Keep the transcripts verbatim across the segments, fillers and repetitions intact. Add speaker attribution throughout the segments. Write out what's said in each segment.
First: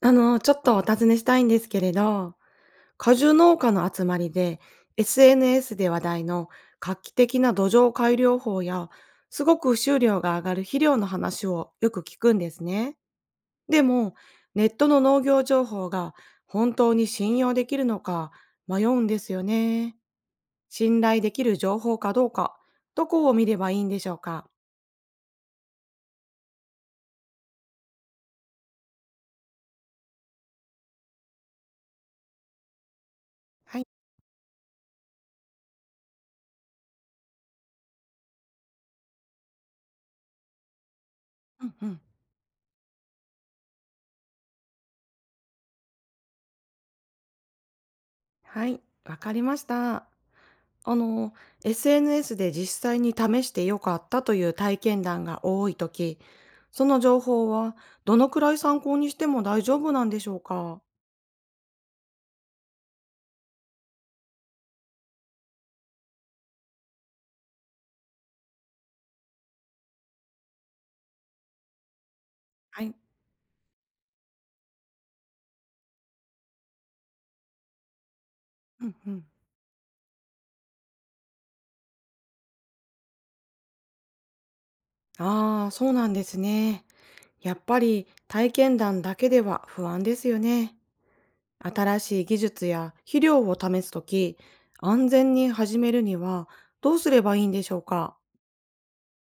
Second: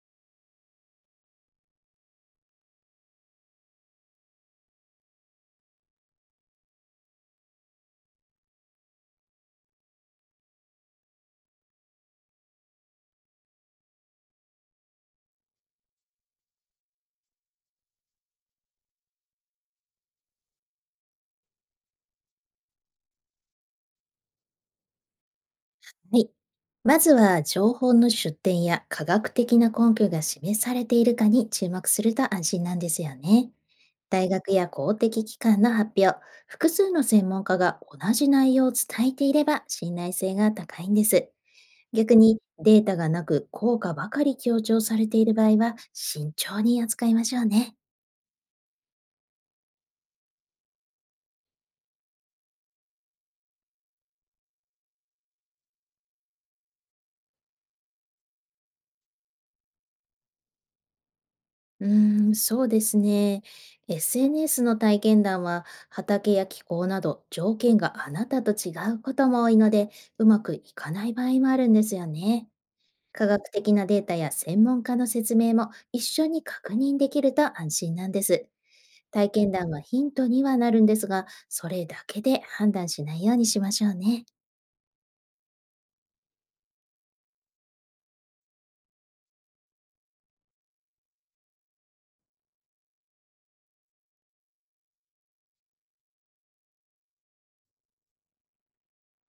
Speaker 1: あの、ちょっとお尋ねしたいんですけれど、果樹農家の集まりで エスエヌエス で話題の画期的な土壌改良法やすごく収量が上がる肥料の話をよく聞くんですね。でも、ネットの農業情報が本当に信用できるのか迷うんですよね。信頼できる情報かどうか、どこを見ればいいんでしょうか。
Speaker 2: はい。まずは情報の出典や科学的な根拠が示されているかに注目すると安心なんですよね。
Speaker 1: はい。
Speaker 2: 大学や公的機関の発表、複数の専門家が同じ内容を伝えていれば信頼性が高いんです。
Speaker 1: うんうん。
Speaker 2: 逆にデータがなく効果ばかり強調されている場合は、慎重に扱いましょうね。
Speaker 1: はい。わかりました。あの、エスエヌエス で実際に試してよかったという体験談が多いとき、その情報はどのくらい参考にしても大丈夫なんでしょうか。
Speaker 2: うーん、そうですね。エスエヌエス の体験談は、畑や気候など条件があなたと違うことも多いので、うまくいかない場合もあるんですよね。
Speaker 1: はい。
Speaker 2: 科学的なデータや専門家の説明も一緒に確認できると安心なんです。
Speaker 1: うんうん。
Speaker 2: 体験談はヒントにはなるんですが、それだけで判断しないようにしましょうね。
Speaker 1: ああ、そうなんですね。やっぱり体験談だけでは不安ですよね。新しい技術や肥料を試すとき、安全に始めるにはどうすればいいんでしょうか。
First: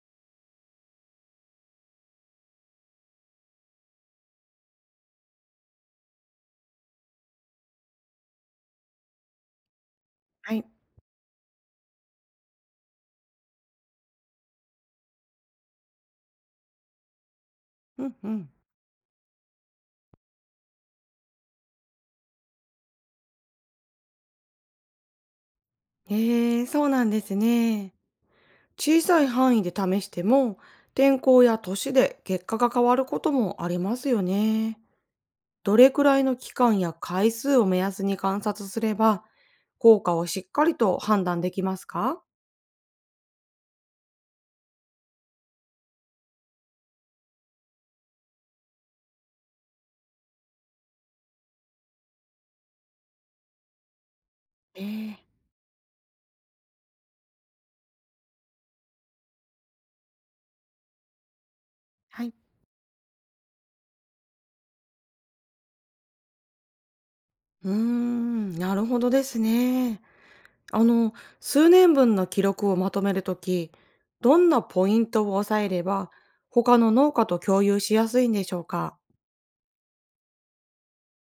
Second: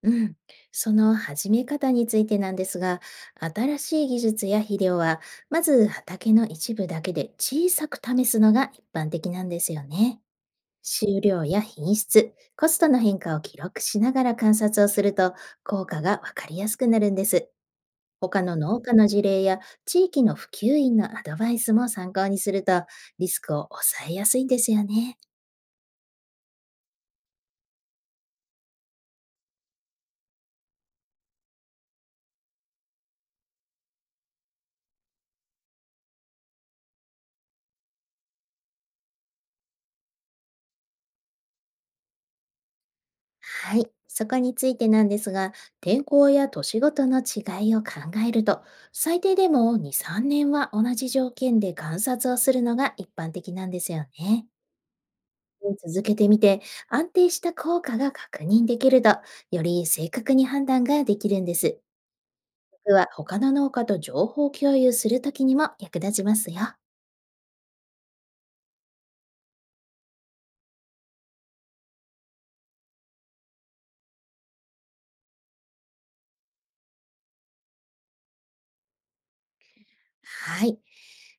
Speaker 2: うん、その始め方についてなんですが、新しい技術や肥料は、まず畑の一部だけで小さく試すのが一般的なんですよね。
Speaker 1: はい。
Speaker 2: 収量や品質、コストの変化を記録しながら観察をすると、効果がわかりやすくなるんです。
Speaker 1: うんう
Speaker 2: 他
Speaker 1: ん。
Speaker 2: の農家の事例や地域の普及員のアドバイスも参考にすると、リスクを抑えやすいんですよね。
Speaker 1: へえ、そうなんですね。小さい範囲で試しても、天候や年で結果が変わることもありますよね。どれくらいの期間や回数を目安に観察すれば、効果をしっかりと判断できますか。
Speaker 2: はい、そこについてなんですが、天候や年ごとの違いを考えると、最低でもに、さんねんは同じ条件で観察をするのが一般的なんですよね。
Speaker 1: えー、
Speaker 2: 続けてみて、安定した効果が確認できると、より正確に判断ができるんです。
Speaker 1: はい。
Speaker 2: 僕は他の農家と情報共有するときにも役立ちますよ。
Speaker 1: うーん、なるほどですね。あの、数年分の記録をまとめるとき、どんなポイントを押さえれば、他の農家と共有しやすいんでしょうか。
Speaker 2: はい。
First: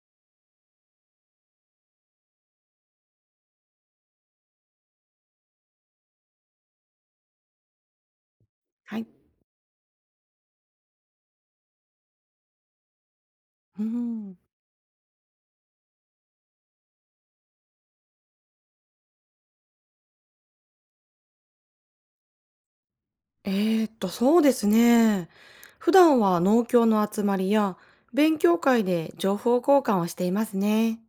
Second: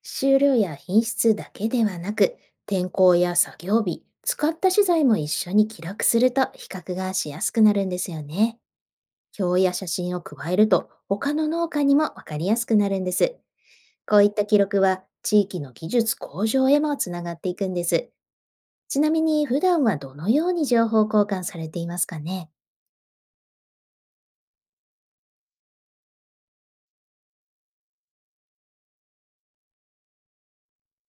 Speaker 2: 収量や品質だけではなく、天候や作業日、使った資材も一緒に記録すると比較がしやすくなるんですよね。
Speaker 1: はい。
Speaker 2: 表や写真を加えると、他の農家にもわかりやすくなるんです。
Speaker 1: うー
Speaker 2: こういっ
Speaker 1: ん。
Speaker 2: た記録は、地域の技術向上へもつながっていくんです。ちなみに、普段はどのように情報交換されていますかね？
Speaker 1: えーっと、そうですね。普段は農協の集まりや勉強会で情報交換をしていますね。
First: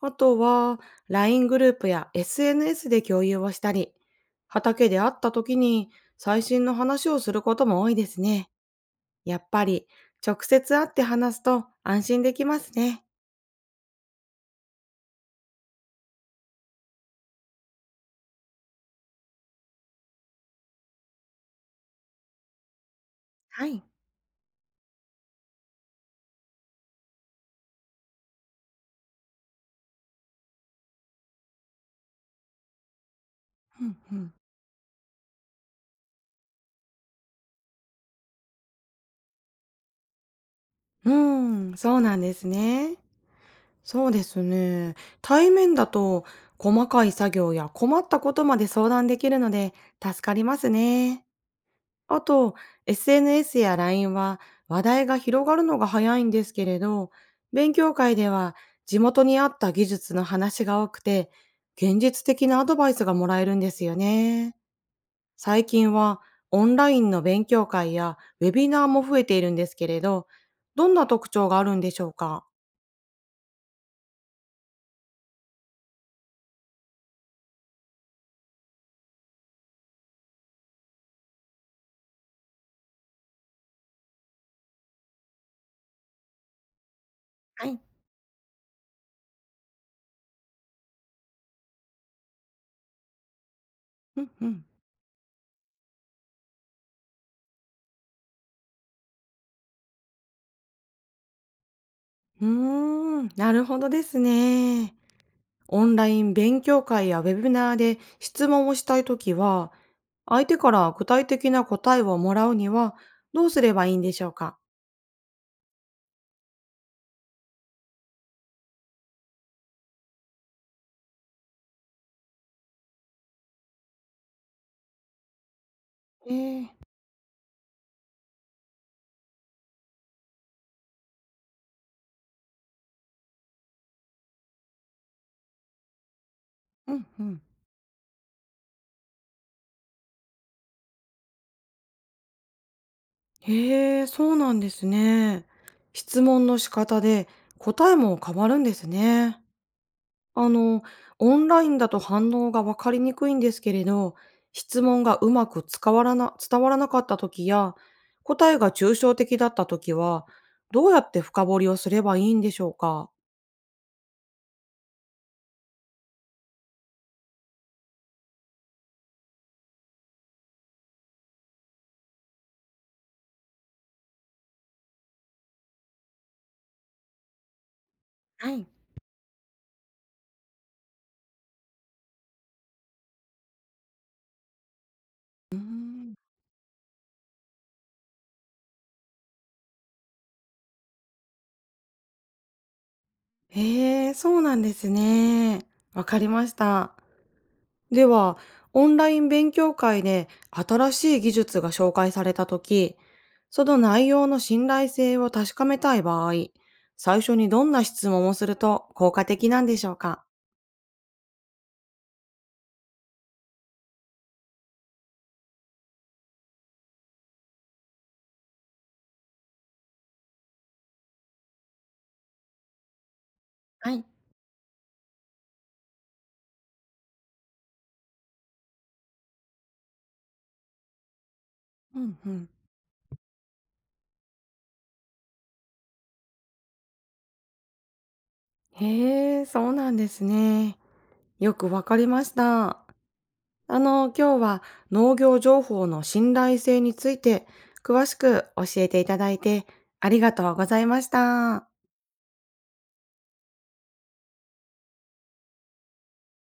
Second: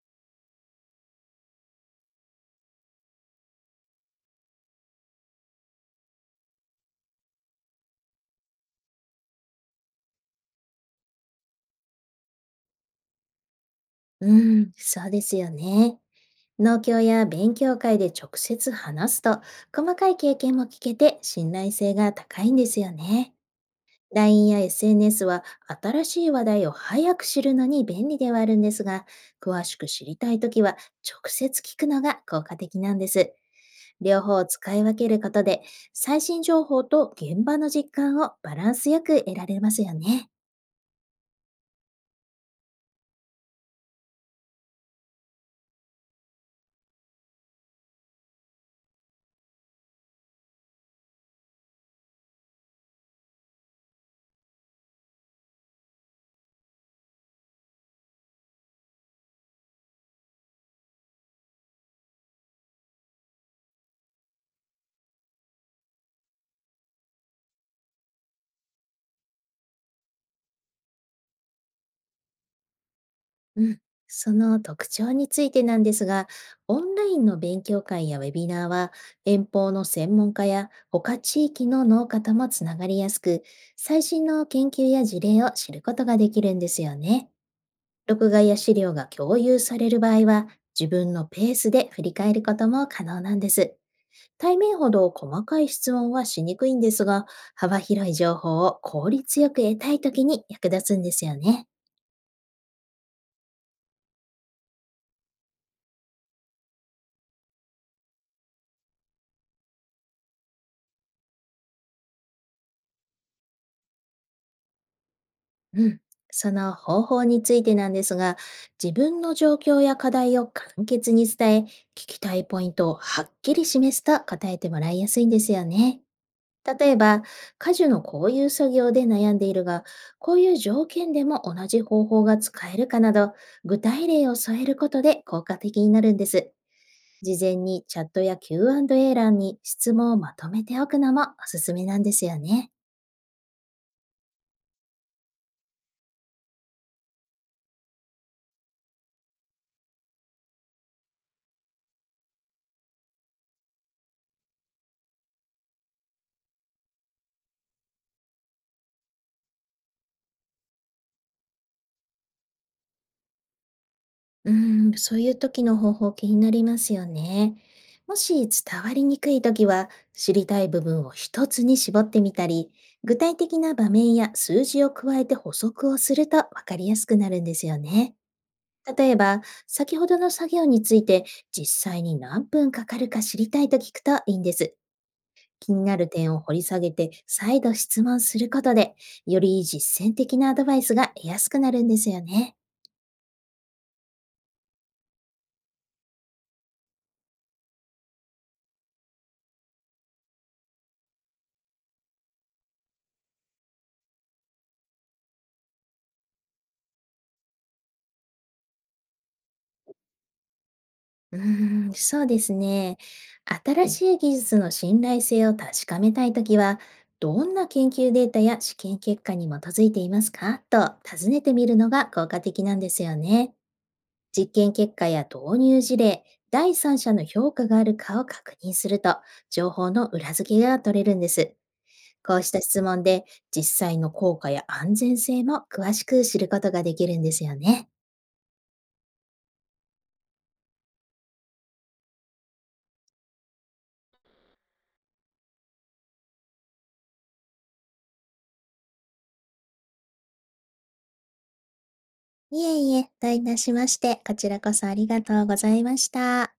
Speaker 1: あとは ライン グループや エスエヌエス で共有をしたり、畑で会った時に最新の話をすることも多いですね。やっぱり直接会って話すと安心できますね。
Speaker 2: うん、そうですよね。農協や勉強会で直接話すと、細かい経験も聞けて信頼性が高いんですよね。
Speaker 1: はい。
Speaker 2: ライン や エスエヌエス は、新しい話題を早く知るのに便利ではあるんですが、詳しく知りたいときは直接聞くのが効果的なんです。
Speaker 1: うんう
Speaker 2: 両
Speaker 1: ん。
Speaker 2: 方を使い分けることで、最新情報と現場の実感をバランスよく得られますよね。
Speaker 1: うーん、そうなんですね。そうですね。対面だと細かい作業や困ったことまで相談できるので助かりますね。あと、エスエヌエス や ライン は話題が広がるのが早いんですけれど、勉強会では地元に合った技術の話が多くて、現実的なアドバイスがもらえるんですよね。最近はオンラインの勉強会やウェビナーも増えているんですけれど、どんな特徴があるんでしょうか。
Speaker 2: うん、その特徴についてなんですが、オンラインの勉強会やウェビナーは、遠方の専門家や他地域の農家ともつながりやすく、最新の研究や事例を知ることができるんですよね。
Speaker 1: はい。
Speaker 2: 録画や資料が共有される場合は、自分のペースで振り返ることも可能なんです。
Speaker 1: うんう
Speaker 2: 対
Speaker 1: ん。
Speaker 2: 面ほど細かい質問はしにくいんですが、幅広い情報を効率よく得たいときに役立つんですよね。
Speaker 1: うーん、なるほどですね。オンライン勉強会やウェビナーで質問をしたいときは、相手から具体的な答えをもらうにはどうすればいいんでしょうか。
Speaker 2: うん、その方法についてなんですが、自分の状況や課題を簡潔に伝え、聞きたいポイントをはっきり示すと答えてもらいやすいんですよね。
Speaker 1: えー、
Speaker 2: 例えば、家事のこういう作業で悩んでいるが、こういう条件でも同じ方法が使えるかなど、具体例を添えることで効果的になるんです。
Speaker 1: うんう
Speaker 2: 事
Speaker 1: ん。
Speaker 2: 前にチャットや キューアンドエー 欄に質問をまとめておくのもおすすめなんですよね。
Speaker 1: へえ、そうなんですね。質問の仕方で答えも変わるんですね。あの、オンラインだと反応が分かりにくいんですけれど、質問がうまく伝わらな伝わらなかった時や、答えが抽象的だった時は、どうやって深掘りをすればいいんでしょうか？
Speaker 2: うーん、そういう時の方法、気になりますよね。もし伝わりにくい時は、知りたい部分を一つに絞ってみたり、具体的な場面や数字を加えて補足をすると分かりやすくなるんですよね。
Speaker 1: はい。
Speaker 2: 例えば、先ほどの作業について実際になんぷんかかるか知りたいと聞くといいんです。
Speaker 1: うー
Speaker 2: 気になる
Speaker 1: ん。
Speaker 2: 点を掘り下げて再度質問することで、より実践的なアドバイスが得やすくなるんですよね。
Speaker 1: へえ、そうなんですね。わかりました。では、オンライン勉強会で新しい技術が紹介されたとき、その内容の信頼性を確かめたい場合、最初にどんな質問をすると効果的なんでしょうか。
Speaker 2: うーん、そうですね。新しい技術の信頼性を確かめたいときは、どんな研究データや試験結果に基づいていますかと尋ねてみるのが効果的なんですよね。
Speaker 1: はい。
Speaker 2: 実験結果や導入事例、だいさんしゃの評価があるかを確認すると、情報の裏付けが取れるんです。
Speaker 1: うんう
Speaker 2: こう
Speaker 1: ん。
Speaker 2: した質問で、実際の効果や安全性も詳しく知ることができるんですよね。
Speaker 1: へえ、そうなんですね。よくわかりました。あの、今日は農業情報の信頼性について詳しく教えていただいてありがとうございました。
Speaker 2: いえいえ、どういたしまして、こちらこそありがとうございました。